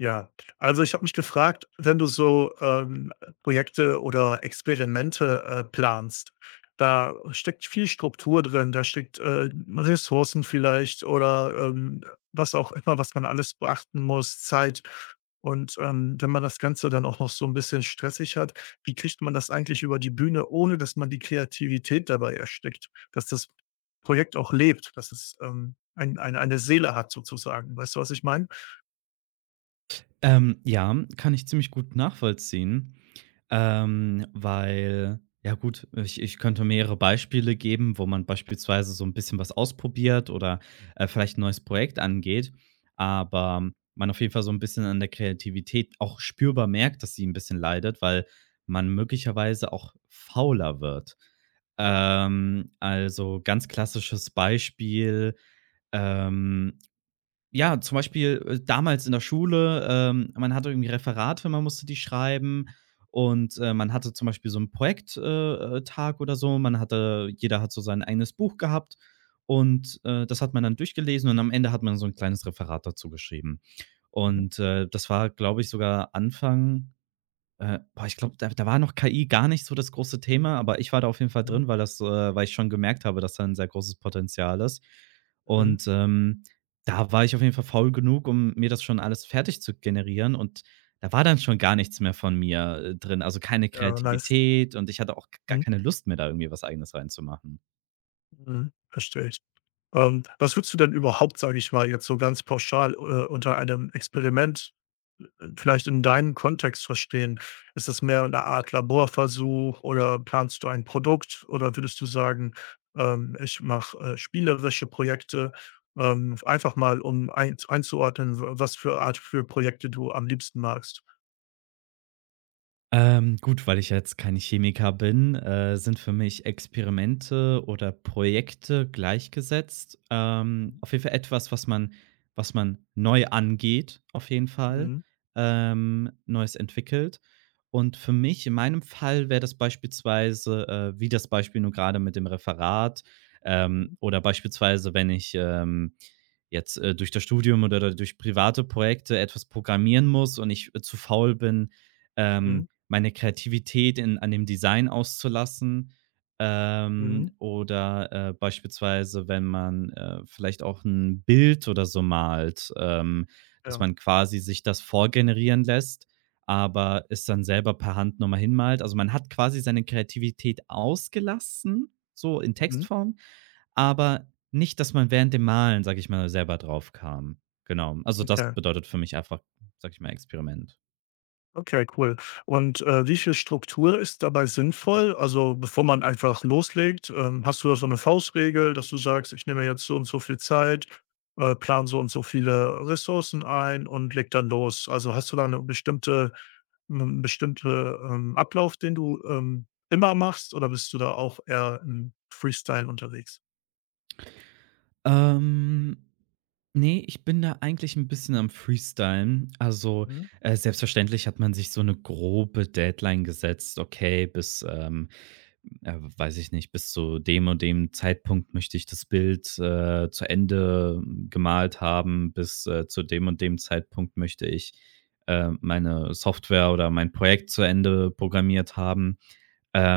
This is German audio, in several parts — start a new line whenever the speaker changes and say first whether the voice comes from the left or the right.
left: Ja, also ich habe mich gefragt, wenn du so, Projekte oder Experimente, planst, da steckt viel Struktur drin, da steckt, Ressourcen vielleicht oder, was auch immer, was man alles beachten muss, Zeit. Und, wenn man das Ganze dann auch noch so ein bisschen stressig hat, wie kriegt man das eigentlich über die Bühne, ohne dass man die Kreativität dabei erstickt? Dass das Projekt auch lebt, dass es, ein eine Seele hat sozusagen. Weißt du, was ich meine?
right: Ja, kann ich ziemlich gut nachvollziehen, weil ja gut, ich könnte mehrere Beispiele geben, wo man beispielsweise so ein bisschen was ausprobiert oder, vielleicht ein neues Projekt angeht, aber man auf jeden Fall so ein bisschen an der Kreativität auch spürbar merkt, dass sie ein bisschen leidet, weil man möglicherweise auch fauler wird.
left: Ja.
right: Also, ganz klassisches Beispiel, ähm ja, zum Beispiel, damals in der Schule, man hatte irgendwie Referate, man musste die schreiben und, man hatte zum Beispiel so einen Projekttag Tag oder so. Man hatte, jeder hat so sein eigenes Buch gehabt und, das hat man dann durchgelesen und am Ende hat man so ein kleines Referat dazu geschrieben.
left: Mhm.
right: Und, das war, glaube ich, sogar Anfang boah, ich glaube, da war noch KI gar nicht so das große Thema, aber ich war da auf jeden Fall
left: Mhm.
right: drin, weil das weil ich schon gemerkt habe, dass da ein sehr großes Potenzial ist.
left: Mhm.
right: Und, da war ich auf jeden Fall faul genug, um mir das schon alles fertig zu generieren und da war dann schon gar nichts mehr von mir, drin, also keine
left: Ja, nice.
right: Kreativität und ich hatte auch gar
left: Mhm,
right: keine Lust mehr, da irgendwie was Eigenes reinzumachen.
left: mhm, verstehe ich. Was würdest du denn überhaupt, sage ich mal, jetzt so ganz pauschal, unter einem Experiment, vielleicht in deinem Kontext verstehen? Ist das mehr eine Art Laborversuch oder planst du ein Produkt oder würdest du sagen, ich mache, spielerische Projekte? Einfach mal, um einzuordnen, w was für Art für Projekte du am liebsten magst.
right: Gut, weil ich ja jetzt kein Chemiker bin, sind für mich Experimente oder Projekte gleichgesetzt.
left: Mhm,
right: Auf jeden Fall etwas, was man neu angeht, auf jeden Fall,
left: mhm,
right: Neues entwickelt. Und für mich, in meinem Fall, wäre das beispielsweise, wie das Beispiel nur gerade mit dem Referat,
left: mhm,
right: oder beispielsweise, wenn ich, jetzt, durch das Studium oder durch private Projekte etwas programmieren muss und ich, zu faul bin, ähm
left: mhm,
right: meine Kreativität in an dem Design auszulassen.
left: mhm,
right: Oder, beispielsweise, wenn man, vielleicht auch ein Bild oder so malt, dass
left: ja,
right: man quasi sich das vorgenerieren lässt, aber es dann selber per Hand noch mal hinmalt. Also, man hat quasi seine Kreativität ausgelassen, so in
left: mhm,
right: Textform, aber nicht, dass man während dem Malen, sage ich mal, selber drauf kam. Genau. Also, das
left: okay.
right: bedeutet für mich einfach, sage ich mal, Experiment.
left: Okay, cool. Und, wie viel Struktur ist dabei sinnvoll? Also, bevor man einfach loslegt, hast du da so eine Faustregel, dass du sagst: „Ich nehme jetzt so und so viel Zeit, plane so und so viele Ressourcen ein und leg dann los.“ Also, hast du da 'ne bestimmte 'nen bestimmte, Ablauf, den du, immer machst oder bist du da auch eher im Freestyle unterwegs?
right: Ähm, ne, ich bin da eigentlich ein bisschen am Freestylen. Also,
left: Mhm,
right: selbstverständlich hat man sich so eine grobe Deadline gesetzt: „Okay, bis, weiß ich nicht, bis zu dem und dem Zeitpunkt möchte ich das Bild, zu Ende gemalt haben. Bis, zu dem und dem Zeitpunkt möchte ich, meine Software oder mein Projekt zu Ende programmiert haben.“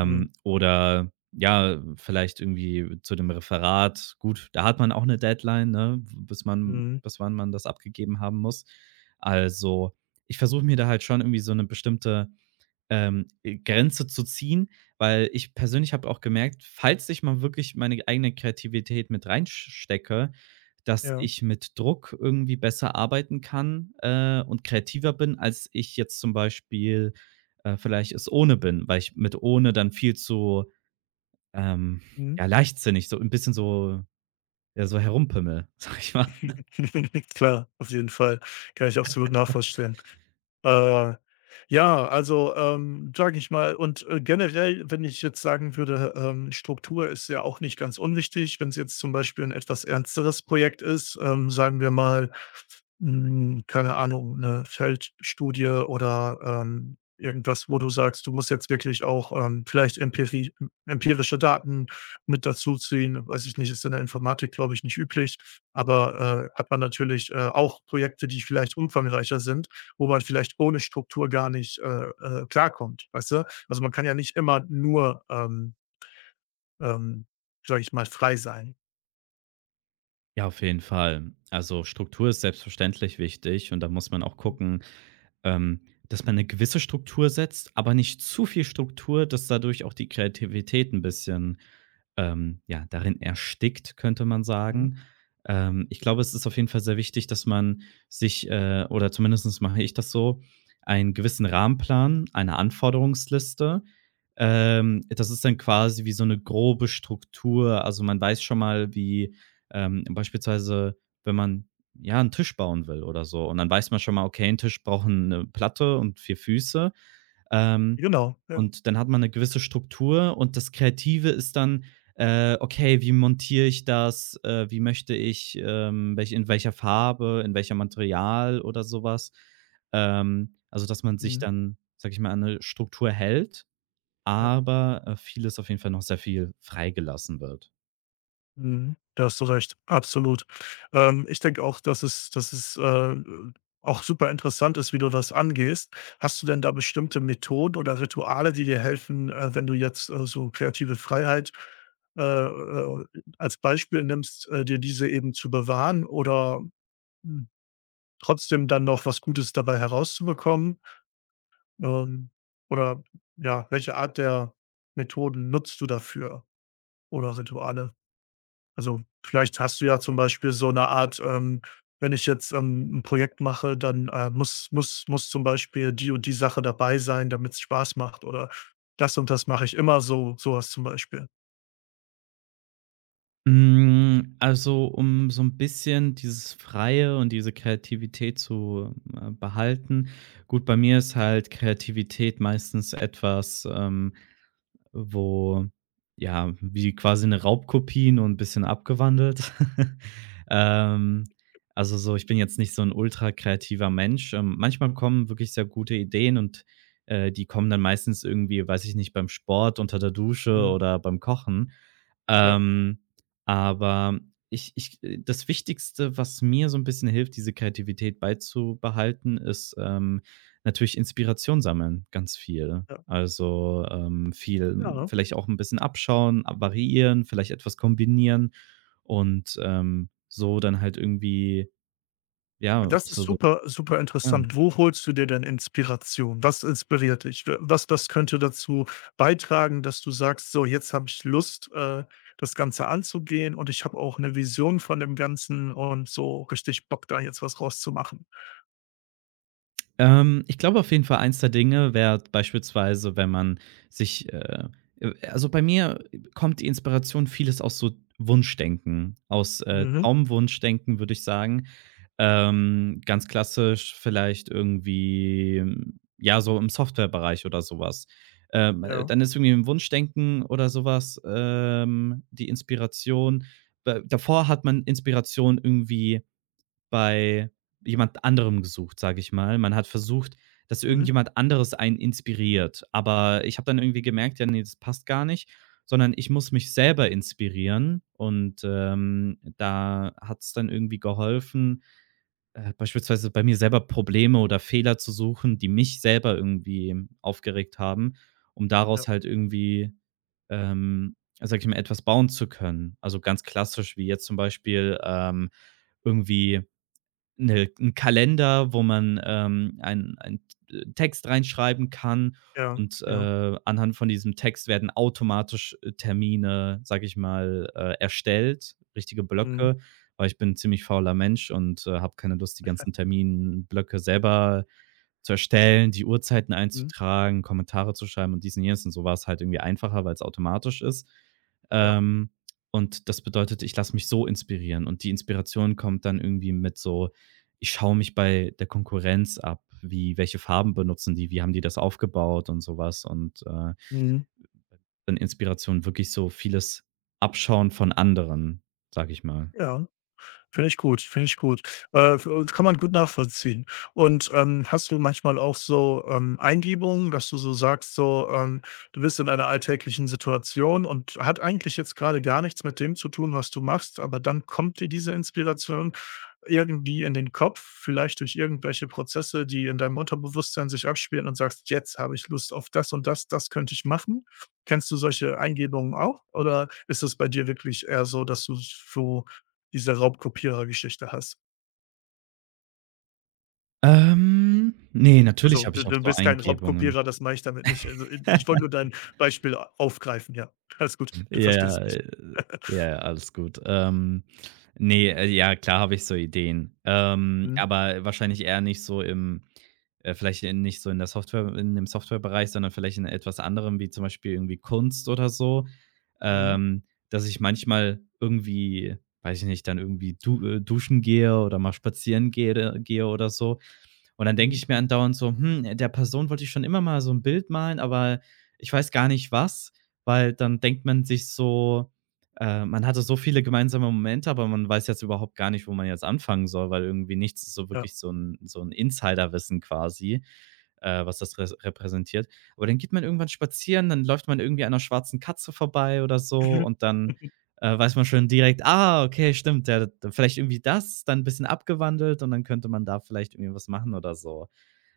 left: mhm,
right: Oder ja, vielleicht irgendwie zu dem Referat. Gut, da hat man auch eine Deadline, ne, bis man
left: mhm,
right: bis wann man das abgegeben haben muss. Also, ich versuche mir da halt schon irgendwie so eine bestimmte, Grenze zu ziehen, weil ich persönlich habe auch gemerkt, falls ich mal wirklich meine eigene Kreativität mit reinstecke, dass
left: ja,
right: ich mit Druck irgendwie besser arbeiten kann, und kreativer bin, als ich jetzt zum Beispiel, vielleicht es ohne bin, weil ich mit ohne dann viel zu, ähm,
left: mhm.
right: ja, leichtsinnig, so ein bisschen, ja, so herumpimmel, sag ich mal.
left: Klar, auf jeden Fall. Kann ich absolut nachvollziehen. Äh, ja, also, sage ich mal und, generell, wenn ich jetzt sagen würde, Struktur ist ja auch nicht ganz unwichtig, wenn es jetzt zum Beispiel ein etwas ernsteres Projekt ist, sagen wir mal, hm, keine Ahnung, eine Feldstudie oder, irgendwas, wo du sagst, du musst jetzt wirklich auch, vielleicht Empirie empirische Daten mit dazuziehen. Weiß ich nicht, ist in der Informatik, glaube ich, nicht üblich, aber, hat man natürlich, auch Projekte, die vielleicht umfangreicher sind, wo man vielleicht ohne Struktur gar nicht, klarkommt, weißt du? Also, man kann ja nicht immer nur, ähm, sage ich mal, frei sein.
right: Ja, auf jeden Fall. Also, Struktur ist selbstverständlich wichtig und da muss man auch
left: Mhm,
right: gucken, ähm, dass man eine gewisse Struktur setzt, aber nicht zu viel Struktur, dass dadurch auch die Kreativität ein bisschen, ja, darin erstickt, könnte man
left: mhm.
right: sagen. Ich glaube, es ist auf jeden Fall sehr wichtig, dass man sich, oder zumindest mache ich das so, einen gewissen Rahmenplan, eine Anforderungsliste. Das ist dann quasi wie so eine grobe Struktur. Also, man weiß schon mal, wie, beispielsweise, wenn man ja, einen Tisch bauen will oder so. Und dann weiß man schon mal, okay, ein Tisch braucht eine Platte und 4 Füße. Ähm,
left: Genau, ja.
right: und dann hat man eine gewisse Struktur und das Kreative ist dann, okay, wie montiere ich das? Wie möchte ich, welch in welcher Farbe, in welchem Material oder sowas? Also, dass man sich
left: Mhm,
right: dann, sage ich mal, an 'ne Struktur hält,
left: ja.
right: aber, vieles auf jeden Fall noch sehr viel freigelassen wird.
left: Mhm. Da hast du recht, absolut. Ich denke auch, dass es auch super interessant ist, wie du das angehst. Hast du denn da bestimmte Methoden oder Rituale, die dir helfen, wenn du jetzt, so kreative Freiheit, äh, äh, als Beispiel nimmst, dir diese eben zu bewahren oder hm. Trotzdem dann noch was Gutes dabei herauszubekommen? Ähm, oder ja, welche Art der Methoden nutzt du dafür oder Rituale? Also, vielleicht hast du ja zum Beispiel so eine Art, wenn ich jetzt, 'n Projekt mache, dann, muss zum Beispiel die und die Sache dabei sein, damit es Spaß macht oder das und das mache ich immer so, sowas zum Beispiel.
right: Hm, also, um so ein bisschen dieses Freie und diese Kreativität zu, behalten, gut, bei mir ist halt Kreativität meistens etwas, wo ja, wie quasi eine Raubkopie, nur 'n bisschen abgewandelt. Ähm, also so ich bin jetzt nicht so ein ultra kreativer Mensch. Manchmal kommen wirklich sehr gute Ideen und, die kommen dann meistens irgendwie, weiß ich nicht, beim Sport, unter der Dusche
left: Mhm.
right: oder beim Kochen.
left: Ja,
right: Ähm, aber ich ich das Wichtigste, was mir so ein bisschen hilft, diese Kreativität beizubehalten, ist, natürlich Inspiration sammeln, ganz viel.
left: ja,
right: Also, viel
left: ja, ne?
right: vielleicht auch ein bisschen abschauen, a variieren, vielleicht etwas kombinieren und, so dann halt irgendwie, ja,
left: Das ist
right: so so
left: super, super
right: Ja.
left: interessant. Wo holst du dir denn Inspiration? Was inspiriert dich? Was könnte dazu beitragen, dass du sagst: „So, jetzt habe ich Lust, das Ganze anzugehen und ich habe auch eine Vision von dem Ganzen und so richtig Bock, da jetzt was rauszumachen?“
right: Ich glaube auf jeden Fall, eins der Dinge wäre beispielsweise, wenn man sich also bei mir kommt die Inspiration vieles aus so Wunschdenken, aus,
left: Mhm.
right: Traumwunschdenken, würde ich sagen. Ganz klassisch vielleicht irgendwie, ja, so im Softwarebereich oder sowas. Was.
left: Ja.
right: Dann ist irgendwie im Wunschdenken oder sowas, die Inspiration. Davor hat man Inspiration irgendwie bei jemand anderem gesucht, sage ich mal. Man hat versucht, dass
left: Mhm.
right: irgendjemand anderes einen inspiriert, aber ich habe dann irgendwie gemerkt: „Ja, ne, das passt gar nicht“, sondern ich muss mich selber inspirieren und, da hat es dann irgendwie geholfen, beispielsweise bei mir selber Probleme oder Fehler zu suchen, die mich selber irgendwie aufgeregt haben, um
left: Ja.
right: daraus halt irgendwie, ähm, sag ich mal, etwas bauen zu können. Also, ganz klassisch wie jetzt zum Beispiel, irgendwie 'Ne 'n Kalender, wo man, ein Text reinschreiben kann
left: Ja.
right: und,
left: Ja.
right: anhand von diesem Text werden automatisch, Termine, sage ich mal, erstellt, richtige
left: Mhm.
right: Blöcke, weil ich bin 'n ziemlich fauler Mensch und, habe keine Lust, die ganzen Terminblöcke selber zu erstellen, die Uhrzeiten
left: Mhm.
right: einzutragen, Kommentare zu schreiben und dies und jenes und so war es halt irgendwie einfacher, weil es automatisch ist.
left: Ja.
right: Ähm, und das bedeutet, ich lasse mich so inspirieren und die Inspiration kommt dann irgendwie mit so ich schaue mich bei der Konkurrenz ab, wie welche Farben benutzen die, wie haben die das aufgebaut und sowas und,
left: Mhm.
right: dann Inspiration wirklich so vieles abschauen von anderen, sage ich mal.
left: Ja. Finde ich gut, finde ich gut. F kann man gut nachvollziehen. Und, hast du manchmal auch so, Eingebungen, dass du so sagst, so, du bist in einer alltäglichen Situation und hat eigentlich jetzt gerade gar nichts mit dem zu tun, was du machst, aber dann kommt dir diese Inspiration irgendwie in den Kopf, vielleicht durch irgendwelche Prozesse, die in deinem Unterbewusstsein sich abspielen, und sagst: „Jetzt habe ich Lust auf das und das, das könnte ich machen.“ Kennst du solche Eingebungen auch? Oder ist es bei dir wirklich eher so, dass du so diese Raubkopierer-Geschichte hast?
right: Ne, natürlich
left: Also,
right: habe
left: du
right: ich auch
left: du
right: so
left: bist kein
right: Eingebungen.
left: Raubkopierer, das meine ich damit nicht. Also, ich wollte nur dein Beispiel aufgreifen, ja. Alles gut, du
right: Ja, ja,
left: verstehst mich.
right: äh, ja, alles gut. Ne, ja, klar habe ich so Ideen,
left: Mhm.
right: aber wahrscheinlich eher nicht so im vielleicht in nicht so in der Software in dem Softwarebereich, sondern vielleicht in etwas anderem, wie zum Beispiel irgendwie Kunst oder so,
left: Mhm.
right: ähm, dass ich manchmal irgendwie weiß ich nicht, dann irgendwie du duschen gehe oder mal spazieren gehre gehe oder so und dann denke
left: Mhm.
right: ich mir andauernd so: „Hm, der Person wollte ich schon immer mal so ein Bild malen, aber ich weiß gar nicht was.“ Weil dann denkt man sich so, man hatte so viele gemeinsame Momente, aber man weiß jetzt überhaupt gar nicht, wo man jetzt anfangen soll, weil irgendwie nichts ist so
left: Ja.
right: wirklich so ein Insiderwissen quasi, was das res repräsentiert. Aber dann geht man irgendwann spazieren, dann läuft man irgendwie einer schwarzen Katze vorbei oder so und dann weiß man schon direkt: „Ah, okay, stimmt, ja, d vielleicht irgendwie das, dann ein bisschen abgewandelt und dann könnte man da vielleicht irgendwie was machen oder so.“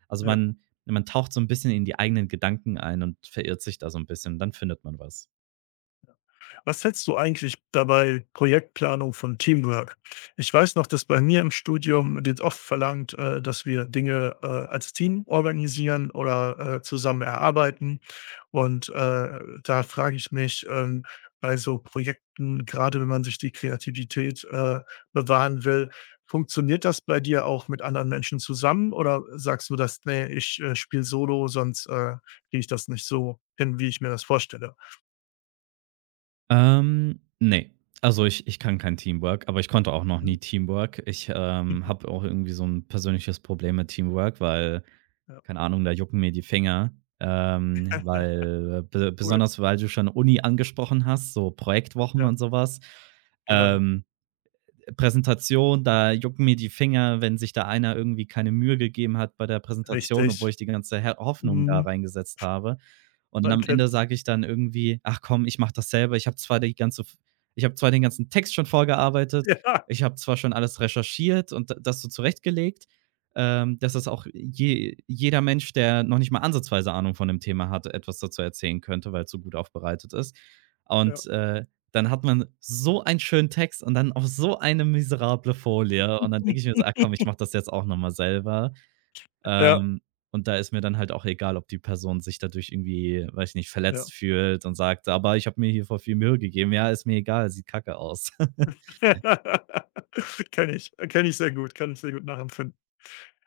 right: Also,
left: Ja.
right: man taucht so ein bisschen in die eigenen Gedanken ein und verirrt sich da so ein bisschen, dann findet man was.
left: Was hältst du eigentlich dabei Projektplanung von Teamwork? Ich weiß noch, dass bei mir im Studium wird oft verlangt, dass wir Dinge, als Team organisieren oder zusammen erarbeiten. Und, da frage ich mich, bei so Projekten, gerade wenn man sich die Kreativität, bewahren will, funktioniert das bei dir auch mit anderen Menschen zusammen oder sagst du, dass nee, ich, spiele solo, sonst, kriege ich das nicht so hin, wie ich mir das vorstelle?
right: Ne. Also, ich kann kein Teamwork, aber ich konnte auch noch nie
left: Mhm.
right: Teamwork. Ich, habe auch irgendwie so ein persönliches Problem mit Teamwork, weil,
left: Ja,
right: keine Ahnung, da jucken mir die Finger, weil be
left: cool.
right: besonders, weil du schon Uni angesprochen hast, so Projektwochen
left: Ja,
right: und sowas.
left: genau,
right: Ähm Präsentation, da jucken mir die Finger, wenn sich da einer irgendwie keine Mühe gegeben hat bei der Präsentation, obwohl
left: richtig.
right: ich die ganze Her Hoffnung da
left: Mhm,
right: reingesetzt habe. Und dann
left: man
right: am Ende
left: kennt's.
right: sage ich dann irgendwie: „Ach komm, ich mache das selber. Ich habe zwar den ganzen Text schon vorgearbeitet,
left: Ja,
right: ich habe zwar schon alles recherchiert und d das so zurechtgelegt, dass das auch je jeder Mensch, der noch nicht mal ansatzweise Ahnung von dem Thema hat, etwas dazu erzählen könnte, weil es so gut aufbereitet ist.“
left: ja,
right: Und, dann hat man so einen schönen Text und dann auf so eine miserable Folie und dann denke ich mir so: „Ah komm, ich mache das jetzt auch noch mal selber.“
left: ja,
right: Ähm, und da ist mir dann halt auch egal, ob die Person sich dadurch irgendwie, weiß ich nicht,
left: ja.
right: verletzt fühlt und sagt: „Aber ich habe mir hier voll viel Mühe gegeben.“ Ja, ist mir egal, sieht kacke aus.
left: Kenne ich sehr gut, kann ich sehr gut nachempfinden.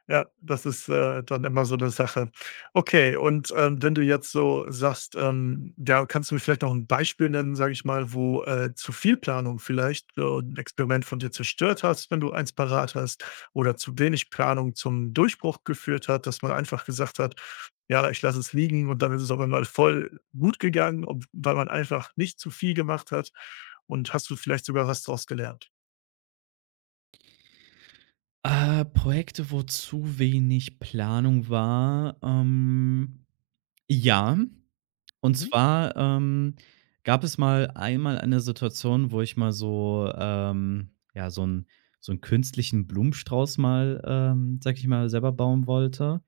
left: Ja, das ist, dann immer so eine Sache. Okay, und, wenn du jetzt so sagst, ja, kannst du mir vielleicht noch ein Beispiel nennen, sage ich mal, wo, zu viel Planung vielleicht so 'n Experiment von dir zerstört hast, wenn du eins parat hast, oder zu wenig Planung zum Durchbruch geführt hat, dass man einfach gesagt hat: „Ja, ich lasse es liegen“, und dann ist es auf einmal voll gut gegangen, ob weil man einfach nicht zu viel gemacht hat, und hast du vielleicht sogar was draus gelernt?
right: Projekte, wo zu wenig Planung war, ja. Und
left: Mhm.
right: zwar, gab es mal einmal eine Situation, wo ich mal so, ja, so 'n künstlichen Blumenstrauß mal, sage ich mal, selber bauen wollte,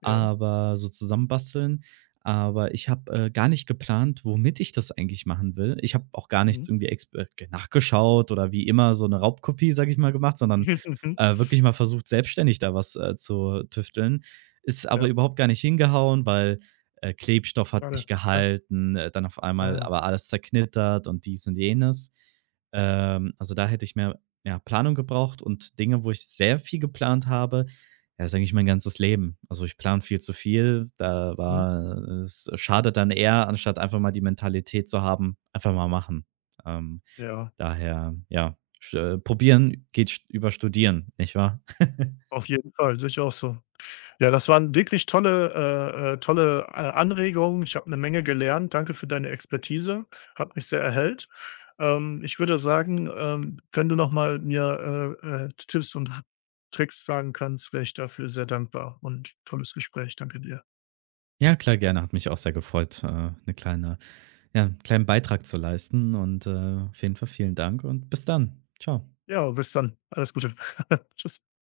left: Ja.
right: aber so zusammenbasteln. Aber ich habe, gar nicht geplant, womit ich das eigentlich machen will. Ich habe auch gar nichts
left: Mhm.
right: irgendwie expe ge nachgeschaut oder wie immer so eine Raubkopie, sage ich mal, gemacht, sondern,
left: Mhm.
right: wirklich mal versucht, selbstständig da was, zu tüfteln. Ist aber
left: Ja,
right: überhaupt gar nicht hingehauen, weil, Klebstoff hat nicht
left: schade. Ja.
right: gehalten, dann auf einmal
left: Ah.
right: aber alles zerknittert und dies und jenes. Also, da hätte ich mehr, ja, Planung gebraucht und Dinge, wo ich sehr viel geplant habe, ja, ist eigentlich mein ganzes Leben. Also, ich plane viel zu viel. Da
left: Mhm.
right: war es schadet dann eher, anstatt einfach mal die Mentalität zu haben, einfach mal machen. Ähm,
left: Ja,
right: Daher, ja, sch probieren geht st über studieren, nicht wahr?
left: auf jeden Fall, sehe ich auch so. Ja, das waren wirklich tolle, tolle, Anregungen. Ich habe eine Menge gelernt. Danke für deine Expertise. Hat mich sehr erhellt. Ich würde sagen, wenn du noch mal mir, Tipps und Tricks sagen kannst, wäre ich dafür sehr dankbar, und tolles Gespräch. Danke dir.
right: Ja, klar, gerne. Hat mich auch sehr gefreut, 'ne kleine, ja, 'n kleinen Beitrag zu leisten und, auf jeden Fall vielen Dank und bis dann. Ciao.
left: Ja, bis dann. Alles Gute. Tschüss.